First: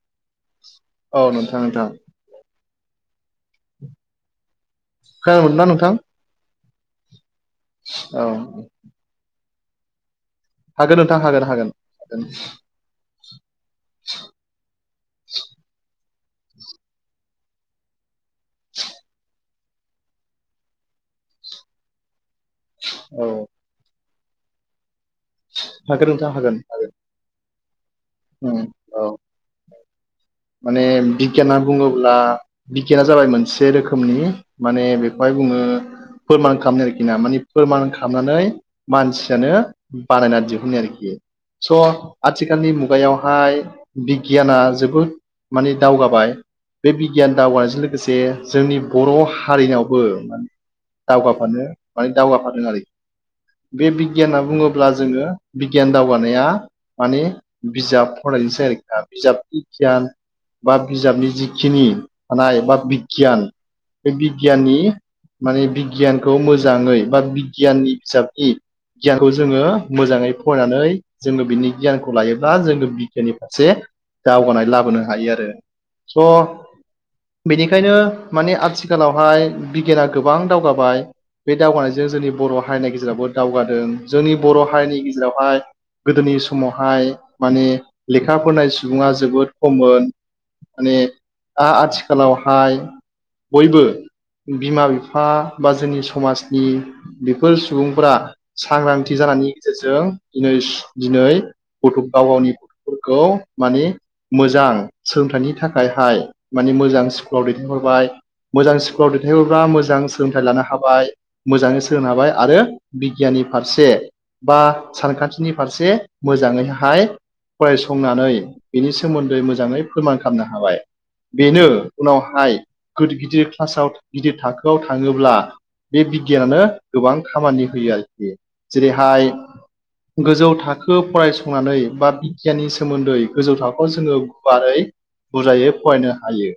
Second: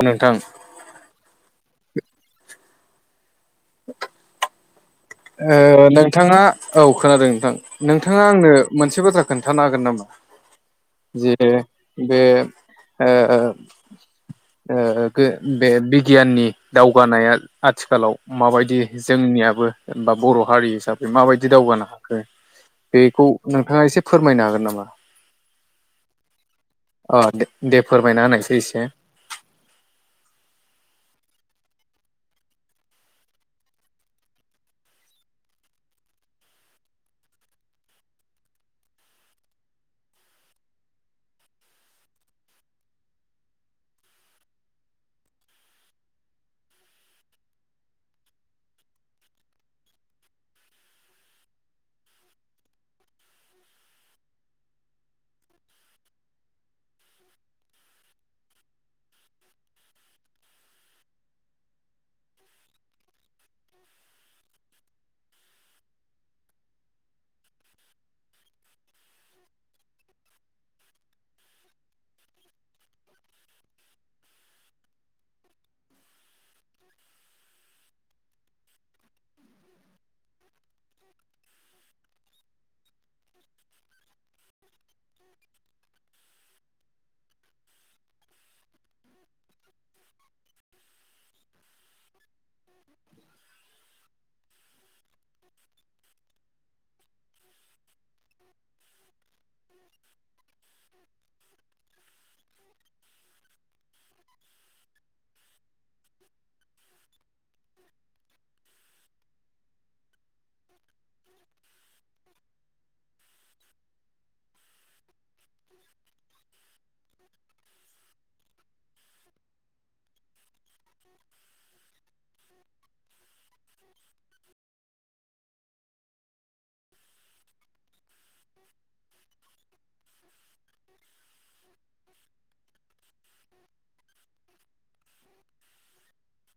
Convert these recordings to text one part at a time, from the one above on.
अ नोंथां औ नोंथां नोंथां। [inaudible] खोनानो मोनदोंना नोंथां नोंथाङा औ खोनादों नोंथां नोंथाङा औ आंनो मोनसे बाथ्राखौ खोन्थानो हागोन नामा? हागोन नोंथां जे हागोन हागोन बे ओ ओ गो बे बि गियाननि दावगानाया आथिखालाव माबायदि जोंनियाबो जेनबा बर' हारि हिसाबै माबायदि दावगानो हाखो औ बेखौ नों थांहा एसे फोरमायनो हागोन नामा? हागोन नोंथां हागोन। अ दे दे फोरमायना होननायसाय उम एसे औ माने बिगियाना बुङोब्ला बिगियाना जाबाय मोनसे रोखोमनि माने बेखौहाय बुङो फोरमान खालामनाय आरोखि ना माने फोरमान खालामनानै मानसियानो बानायना दिहुनो आरोखि स' आथिखालनि मुगायावहाय बिगियाना जोबोद माने दावगाबाय बे बिगियान दावगानायजों लोगोसे जोंनि बर' हारिनावबो माने दावगाफानो माने दावगाफादों आरो बे बिगियाना बुङोब्ला जोङो बिगियान दावगानाया माने बिजाब फरायनोसै आरोखि बिजाब बिगियान बा बिजाबनि जिखिनि थानाय बा बिगियान बे बिगियाननि माने बिगियानखौ मोजाङै बा बिगियाननि बिजाबनि गियानखौ जोङो मोजाङै फरायनानै जोंनो बिनि गियानखौ लायोब्ला जोंनो बिगियाननि फारसे दावगानाय लाबोनो हायो आरो स' बेनिखायनो माने आथिखालावहाय बिगियाना गोबां दावगाबाय। बे दावगानायजों जोंनि बर' हारिनि गेजेरावबो दावगादों जोंनि बर' हारिनि गेजेरावहाय गोदोनि समावहाय माने लेखा फनायनाय सुबुङा जोबोद खममोन माने दा आथिखालावहाय बयबो बिमा बिफा बा जोंनि समाजनि बेफोर सुबुंफोरा सांग्रांथि जानायनि गेजेरजों दिनै दिनै गथ' गाव गावनि गथ'फोरखौ माने मोजां सोलोंथाइनि थाखायहाय माने मोजां स्कुलाव दैथायहरबाय। मोजां स्कुलाव दैथायहरब्ला मोजां सोलोंथाइ लानो हाबाय। मोजाङै सोलोंनो हाबाय आरो बिगियाननि फारसे बा सानखान्थिनि फारसे मोजाङैहाय फरायसंनानै बेनि स नि सोमोन्दै मोजाङै फोरमान खालामनो हाबाय। बेनो उनावहाय गिदिर गिदिर क्लासाव गिदिर थाखोआव थाङोब्ला बे बिगियानानो गोबां खामानि होयो आरोखि। जेरैहाय गोजौ थाखो फरायसंनानै बा बिगियाननि सोमोन्दै गोजौ थाखो खौ जोङो गुवारै बुरजायै फरायनो हायो।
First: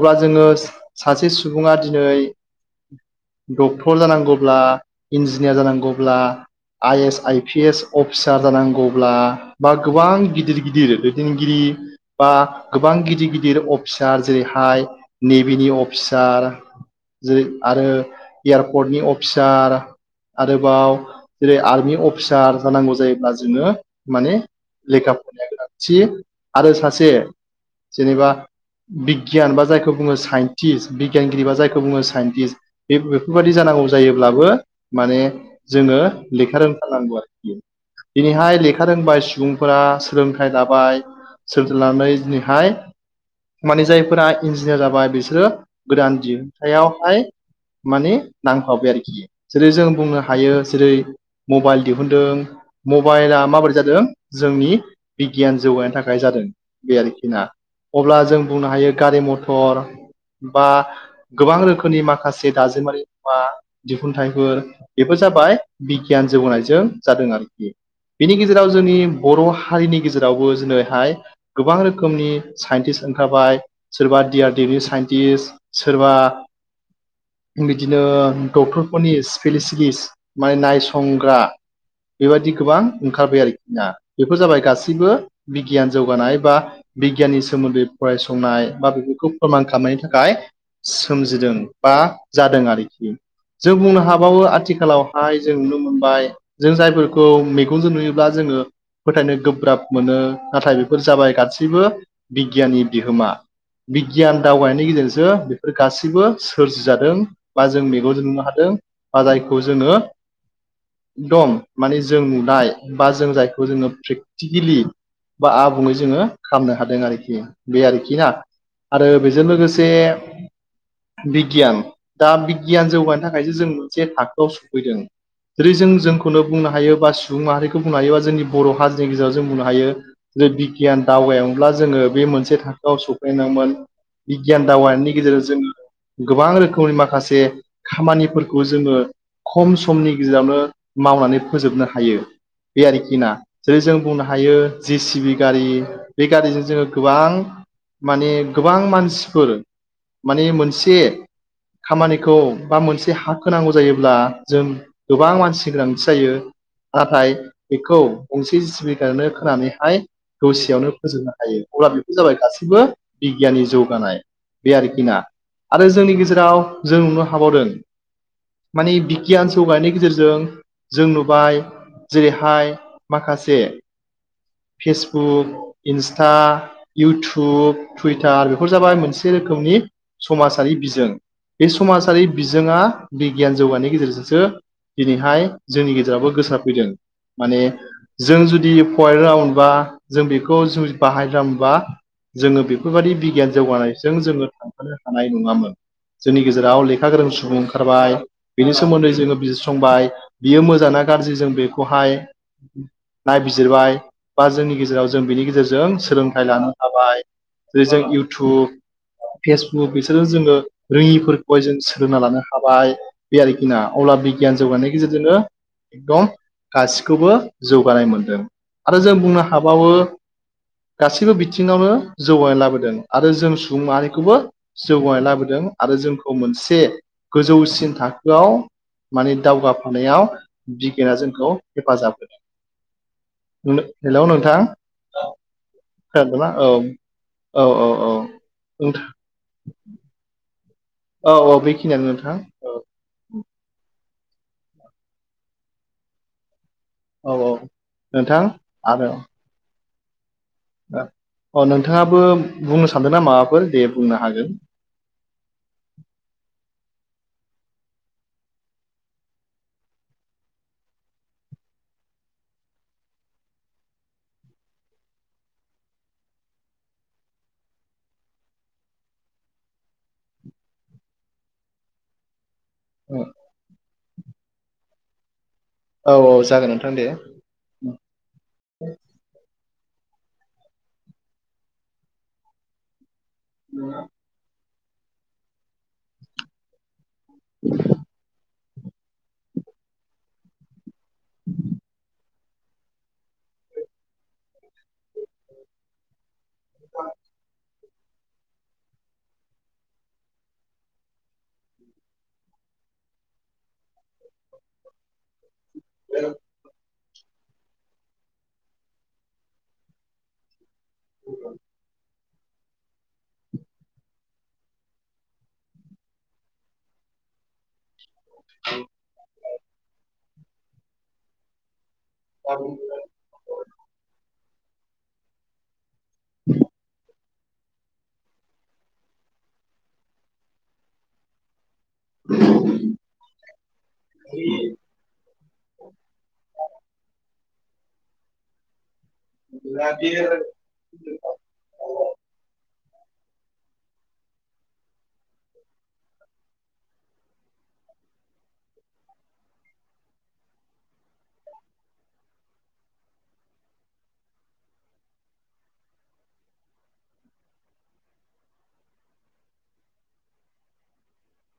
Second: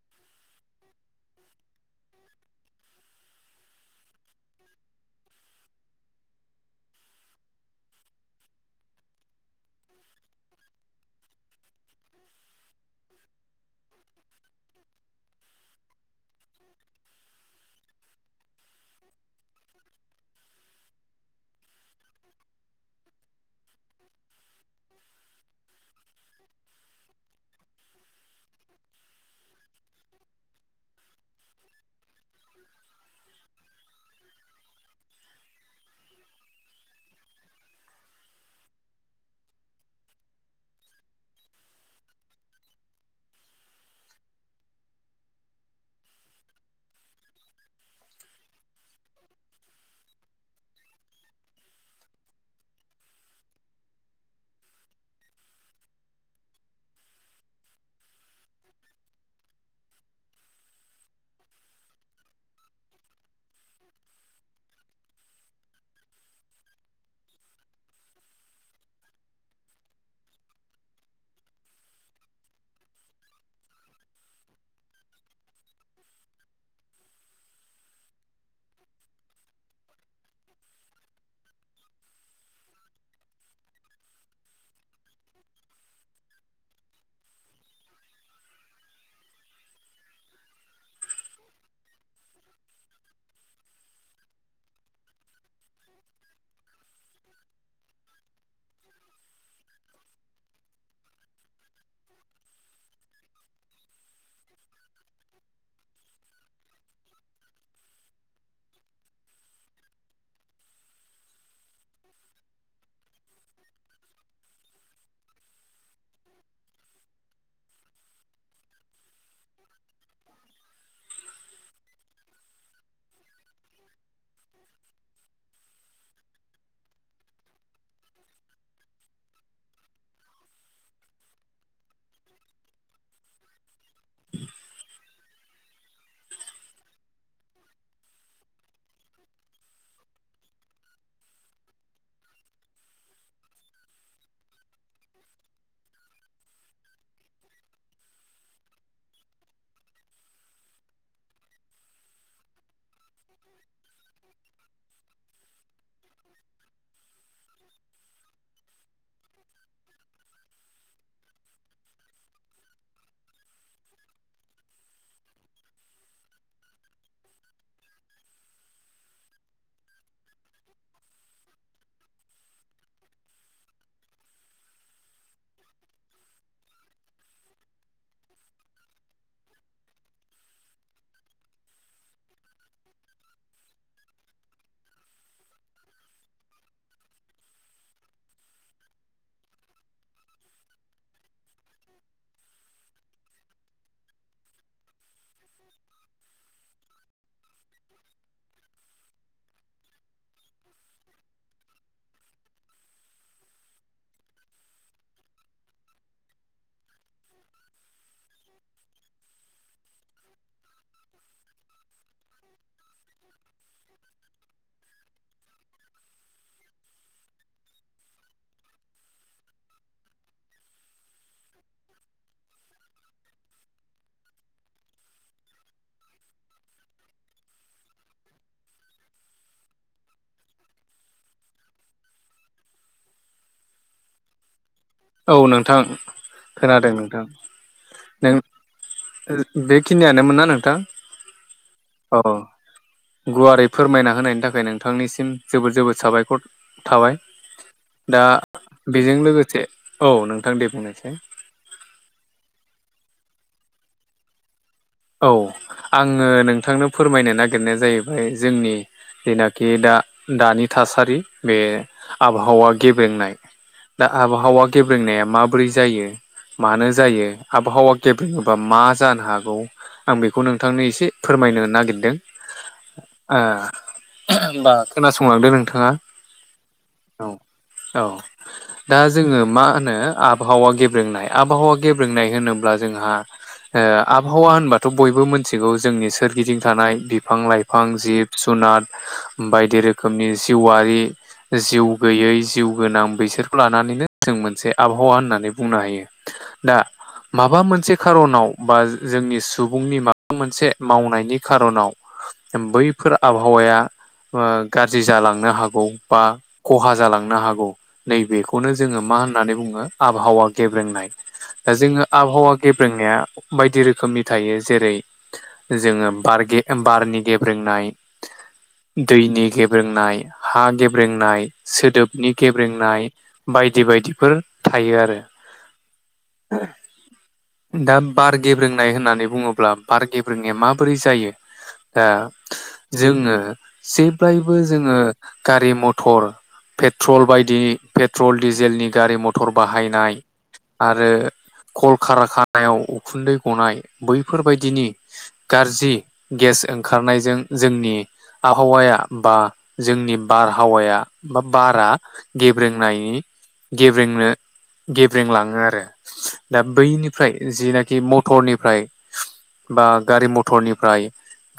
अब्ला जोङो सासे सुबुङा दिनै डक्टर जानांगौब्ला इन्जिनियार जानांगौब्ला I S I P S officer जानांगौब्ला बा गोबां गिदिर गिदिर दैदेनगिरि गिरि बा गोबां गिदिर गिदिर अफिसार जेरैहाय नेभिनि अफिसार जेरै आरो एयारपर्टनि अफिसार आरोबाव जेरै आर्मि अफिसार जानांगौ जायोब्ला जोङो माने लेखा फरायनाया गोनांथि आरो सासे जेनेबा बिगियान बा जायखौ बुङो साइन्टिस्ट बिगियानगिरि बा जायखौ बुङो साइन्टिस्ट बे बेफोरबायदि जानांगौ जायोब्लाबो माने जोङो लेखा रोंथारनांगौ आरोखि। दिनैहाय लेखा रोंबाय सुबुंफोरा सोलोंथाइ लाबाय सोरजिनानै दिनैहाय माने जायफोरा इन्जिनियार जाबाय बिसोरो गोदान दिहुनथायावहाय माने नांथाबबाय आरोखि जेरै जों बुंनो हायो जेरै मबाइल दिहुनदों मबाइला माबोरै जादों जोंनि बिगियान जौगानायानो थाखाय जादों बे आरोखि ना अब्ला जों बुंनो हायो गारि मथर बा गोबां रोखोमनि माखासे दाजेमारि मुवा दिहुनथाइफोर बेबो जाबाय बिगियान जौगानायजों जादों आरोखि बिनि गेजेराव जोंनि बर' हारिनि गेजेरावबो जोङो गोबां रोखोमनि साइन्टिस्ट ओंखारबाय सोरबा डि आर डि नि साइन्टिस्ट सोरबा बिदिनो डक्टरफोरनि स्पेसिलिस माने नायसंग्रा बेबायदि गोबां ओंखारबाय आरोखि बेफोर जाबाय गासैबो बिगियान जौगानाय बा बिगियाननि सोमोन्दै फरायसंनाय बा बेफोरखौ फोरमान खालामनायनि थाखाय सोमजिदों बा जादों आरोखि। जों बुंनो हाबावो आथिखालावहाय जों नुनो मोनबाय जों जायफोरखौ मैगंजों नुयोब्ला जोङो फोथायनो गोब्राब मोनो। नाथाय बेफोर जाबाय गासैबो बिगियाननि बिहोमा बिगियान दावबायनायनि गेजेरजोंसो बेफोर गाससिबो सोरजिजादों। बा जों मेगनजों नुनो हादों बा जायखौ जोङो दं माने जों नुनाय बा जों जायखौ जोङो प्रेक्टिकेलि बा आबुङै जोङो खालामनो हादों आरोखि बे आरोखि ना? आरो बेजों लोगोसे बिगियान दा बिगियान जौगानो थाखायसो जों मोनसे थाखोआव सफैदों जेरै जों जोंखौनो बुंनो हायो बा सुबुं माहारिखौ बुंनो हायो बा जोंनि बर' हारिनि गेजेराव जों बुंनो हायो। जे बिगियान दावबायामोनब्ला जोङो बे मोनसे थाखोआव सफैनांगोन। बिगियान दावबायनायनि गेजेरजों जों गोबां रोखोमनि माखासे खामानिफोरखौ जोङो खम समनि गेजेरावनो मावनानै फोजोबनो हायो। बे आरोखि ना जेरै जों बुंनो हायो जे सिबि गारि बे गारिजों जोङो गोबां माने गोबां मानसिफोर माने मोनसे खामानिखौ बा मोनसे हा होनांगौ जायोब्ला जों गोबां मानसि गोनांथि जायो नाथाय बेखौ गंसे जिसिबिजोंनो खोनानै फैयो। होरसेयावनो फोजोबनो हायो अब्ला बेफोर जाबाय गासैबो बिगियाननि जौगानाय। बे आरोखि ना आरो जोंनि गेजेराव जों नुनो हाबावदों मानि बिगियान जौगानायनायनि गेजेरजों जों नुबाय जेरैहाय माखासे फेसबुक इन्स्टा इउटुब टुइटार बेफोर जाबाय मोनसे रोखोमनि समाजारि बिजों बे समाजारि बिजोंआ बिगियान जौगानायनि गेजेरजोंसो दिनैहाय जोंनि गेजेराबो गोसारफैदों माने जों जुदि फरायनो रोङामोनबा जों बेखौ बाहायनो रोंआमोनबा जोङो बेफोरबायाददि बिगियान जौगानायजों जोङो थांफानो हानाय नङामोन। जोंनि गेजेराव लेखा गोरों सुबुं ओंखारबाय। बिनि सोमोन्दै जोङो बिजिरसंबाय बियो मोजाङा गाज्रि जों बेखौहाय नायबिजिरबाय बा जोंनि गेजेराव जों बिनि गेजेरजों सोलोंथाइ लानो हाबाय जेरै जों इउटुब फेसबुक बिसोरो जोङो रोङिफोरखौहाय जों सोलोंना लानो हाबाय। बे आरोखि ना अब्ला बिगियान जौगानायनि गेजेरजोंनो एकदम गाससिखौबो जौगानाय मोनदों आरो जों बुंनो हाबावो। गासैबो बिथिङावनो जौगानाय लाबोदों आरो जों सुबुं माहारिखौबो जौगानाय लाबोदों आरो जोंखौ मोनसे गोजौसिन थाखोआव माने दावगाफानायाव बिगा जोंखौ हेफाजाब होदों। [unintelligible] हेलौ नोंथां औ नोंथां खोनादोंना औ खोनादों नोंथां औ औ औ नों नोंथां [unintelligible] बेखिनियानो मोन ना नोंथां? औ औ बेखिनियानो अ नोंथां। औ गुवारै फोरमायना होनायनि थाखाय नोंथांनिसिम जोबोद जोबोद साबायखर थाबाय औ औ दा नोंथां आरो बेजों लोगोसे औ नोंथां दे बुंनायसाय अ नोंथाङाबो बुंनो सानदों नना माबाफोर दे बुंनो हागोन। औ आङो नोंथांनो फोरमायनो नागिरनाया जाहैबाय जोंनि जेनाखि दा दानि थासारि बे आबहावा गेब्रेंनाय दा आबहावा गेब्रेंनाया माबोरै जायो मानो जायो आबहावा गेबेङोबा मा जानो हागौ आं बेखौ नोंथांनो एसे फोरमायनो नागिरदों। औ। ओ होनबा खोनासंलांदो नोंथाङा औ औ जागोन नोंथां दे। औ औ। दा जोङो मा होनो आबहावा गेब्रेंनाय आबहावा गेब्रेंनाय होनोब्ला जोंहा आबहावा होनबाथ' बयबो मिथिगौ जोंनि सोरगिदिं थानाय [unintelligible] बिफां लाइफां जिब जुनार बायदि रोखोमनि जिउआरि जिउ गैयै जिउ गोनां बैसोरखौ लानानैनो जों मोनसे आबहावा होननानै बुंनो हायो। [inaudible] दा माबा मोनसे खार'नाव बा जोंनि सुबुंनि माबा मोनसे मावनायनि खारनाव बैफोर आबहावाया गाज्रि जालांनो हागौ [unintelligible] बा खहा जालांनो हागौ नैबेखौनो जोङो मा होननानै बुङो आबहावा गेब्रोंनाय दा जोङो आबहावा गेब्रोंनाया बायदि रो रोखोमनि थायो जेरै जोङो बारनि गेब्रेंनाय। दैनि गेब्रेंनाय हा गेब्रेंनाय सोदोबनि गेब्रेंनाय बायदि बायदिफोर थायो आरो दा बार गे रोंनाय होननानै बुङोब्ला बार गेब्रेंनाया माबोरै जायो दा जोङो जेब्लायबो जोङो गारि मथर पेट्रल बायदिनि पेट्रल डिजेलनि गारि मथर मटर बाहायनाय आरो कल खार खानायाव उखुन्दै हनाय बैफोरबायदिनि गाज्रि गेस ओंखारनायजों जोंनि आबहावाया बा जोंनि बारहावाया बा बारा गेब्रेंनायनि गेब्रेंनो गेब्रें लाङो आरो दा बैनिफ्राय जिनाखि म मटर निफ्राय बा गारि मथरनिफ्राय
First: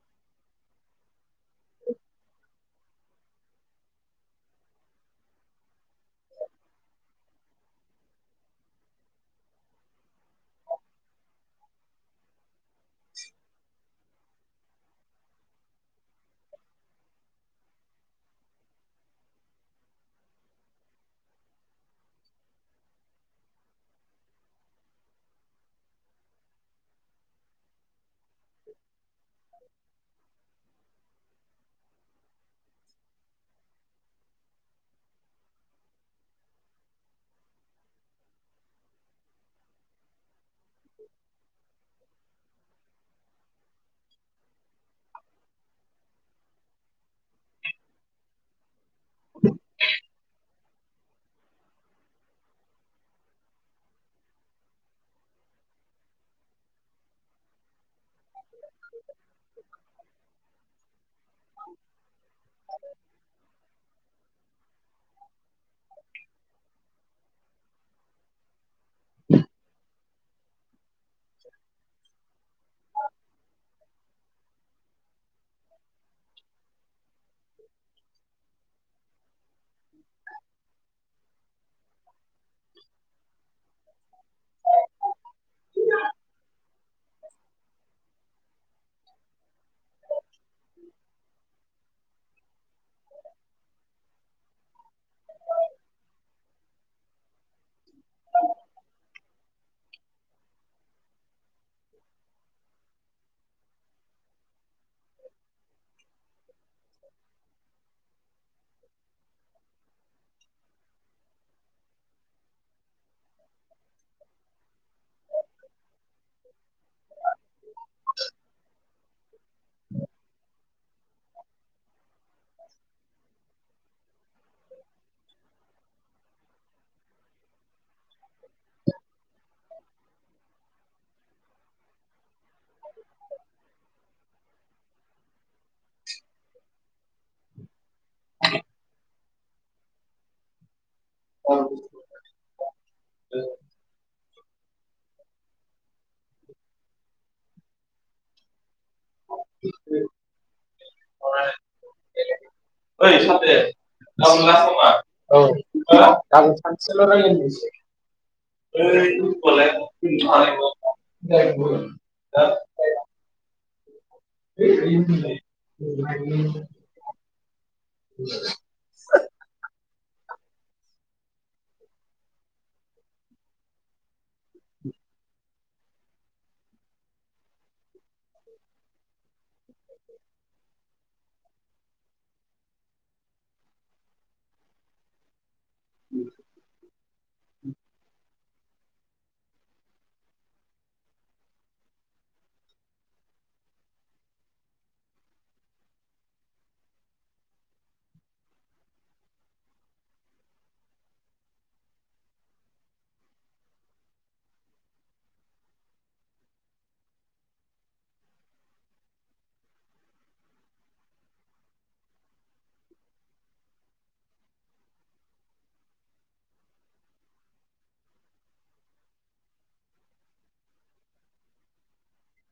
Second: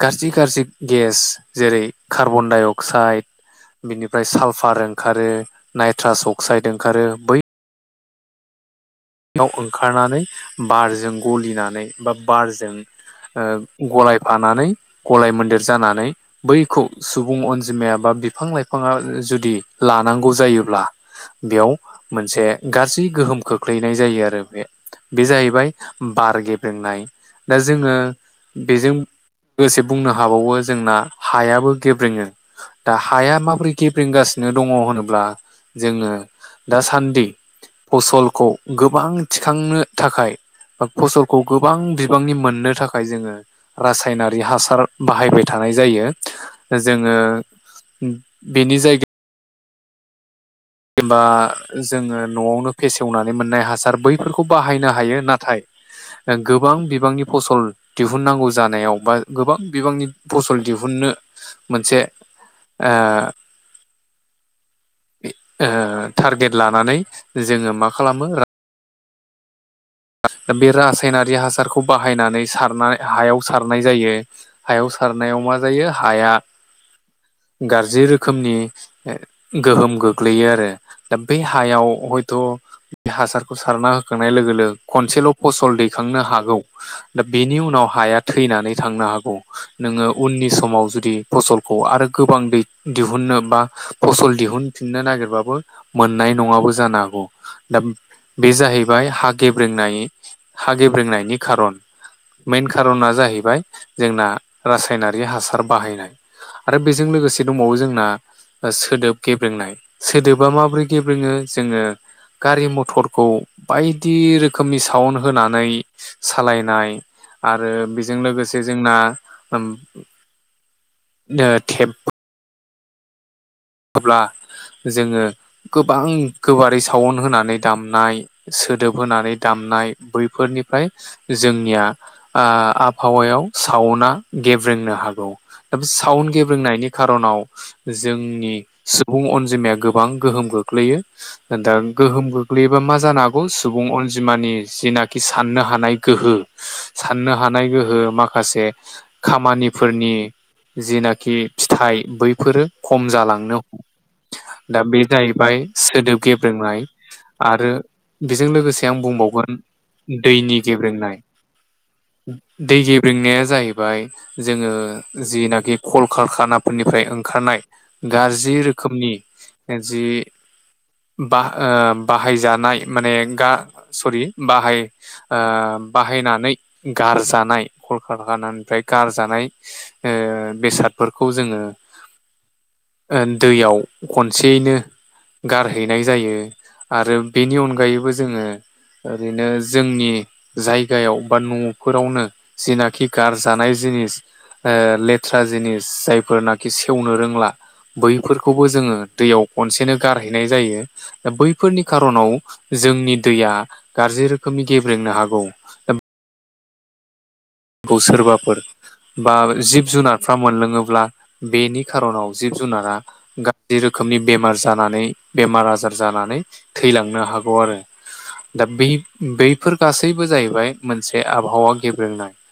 गाज्रि गाज्रि गेस जेरै कार्बन डाइ अक्साइड बिनिफ्राय सालफार ओंखारो नाइट्रास अक्साइद ओंखारो बै याव ओंखारनानै बारजों गलिनानै बा बारजों गलाय फानानै गलाय मोन्देर जानानै बैखौ सुबुं अनजिमाया बा बिफां लाइफाङा जुदि लानांगौ जायोब्ला बेयाव मोनसे गाज्रि गोहोमखौ खोख्लैनाय जायो आरो बे बे जाहैबाय। बार गेब्रेंनाय दा जोंङो बेजों लोगोसे बुंनो हाबावो जोंना हायाबो गेब्रेंङो दा हाया माबोरै गेब्रेंगासिनो दंङ होनोब्ला जोंङो दासान्दि फसलखौ गोबां थिखांनो थाखाय फसलखौ गोबां बिबांनि मोननो थाखाय जोंङो रासायनारि हासार बाहायबाय थानाय जायो जोंङो बेनि जायगायाव एबा जोंङो न'आवनो फेसेवनानै मोननाय हासार बैफोरखौ बाहायनो हायो नाथाय गोबां बिबांनि फसल दिहुननांगौ जानायाव बा गोबां बिबांनि फसल दिहुननो मोनसे ओ ओ टारगेट लानानै जोंङो मा खालामो दा बे रासायनारि हासारखौ बाहायनानै सारनाय हायाव सारनाय जायो। हायाव सारनायाव मा जायो। हाया गाजाज्रि रोखोमनि गोहोम गोग्लैयो आरो दा बे हायाव हयथ' बे हासारखौ सारना होखांनाय लोगो लोगो खनसेल' फसल दैखांनो हागौव दा बेनि उनाव हाया थैनानै थांनो हागौ नोंङो उननि समाव जुदि फसलखौ आरो गोबां दै दिहुननो बा फसल दिहुनफिननो नागिरबाबो मोननाय नंङाबो जानो हागौ। दा बे जाहैबाय हा गेबेंनाय रोंनाय हा गेब्रेंनायनि खारन मेन खारना जाहैबाय जोंना रासायनारि हासार बाहायनाय आरो बेजों लोगोसे दंबावो जोंना सोदोब गेब्रेंनाय सोदोबा माबोरै गेब्रेङो जोंङो गारि मथरखौ बायदि रोखोम रो खोमनि सावन होनानै सालायनाय आरो बेजों लोगोसे जोंना दे अब्ला सावउन होना दामनाय सोदोब होनानै दामनाय बैफोरनिफ्राय जोंनिया आबहावायाव सावना गेब्रेंनो हागौ। दा बे साउन्ड गेब्रोंनायनि खार'नाव जोंनि सुबुं अनजिमाया गोबां गोहोम गोलैयो दा गोहोम गोग्लैयोबा मा जानो हागौ सुबुं अन जि मानि जेनाखि साननो हानाय गोहो साननो हानाय गोहो माखासे खामानिफोरनि जेनाखि फिथाइ बैफोरो खम ओइ' सानसे? जालांनो दा बे जाहैबाय सोदोब गाबोन गेब्रोंनाय सानसेल' रायलायनोसै आरो बेजों लोगोसे आं ओइ बुंबावगोन होनबालाय आं दैनि फैनोनो गेब्रेंनाय हानाय नङा। दै रंनाया जाहैबाय जोंङो जिनाखि कल कार खानाफोरनिफ्राय ओंखारनाय गाज्रि रोखोमनि जि ब बाहायजानाय माने गा सरि बाहाय बाहायनानै गारजानाय कलकानानिफ्राय गारजानाय बेसादफोरखौ जोंङो दैयाव खनसेयैनो गारहैनाय जायो। आरो बेनि अनगायैबो जोंङो ओरैनो जोंनि जायगायाव बा न'फोरावनो जिनाखि गारजानाय जिनिस ओ लेथ्रा जिनिस जायफोरनाखि सेवनो रोंला। बैफोरखौबो जोङो दैयाव खनसेनो गारहैनाय जायो। दा बैफोरनि खार'नाव जोंनि दैया गाज्रि रोखोमनि गेब्रेंनो हागौ। खौ सोरबाफोर बा जिब जुनारफ्रा मोनलोङोब्ला बेनि खार'नाव जिब जुनारा गाज्रि रोखोमनि बेमार जानानै बेमार आजार जानानै थैलांनो हागौ आरो। दा बे बैफोर गासैबो जायबाय मोनसे आबहावा गेब्रेंनाय। बे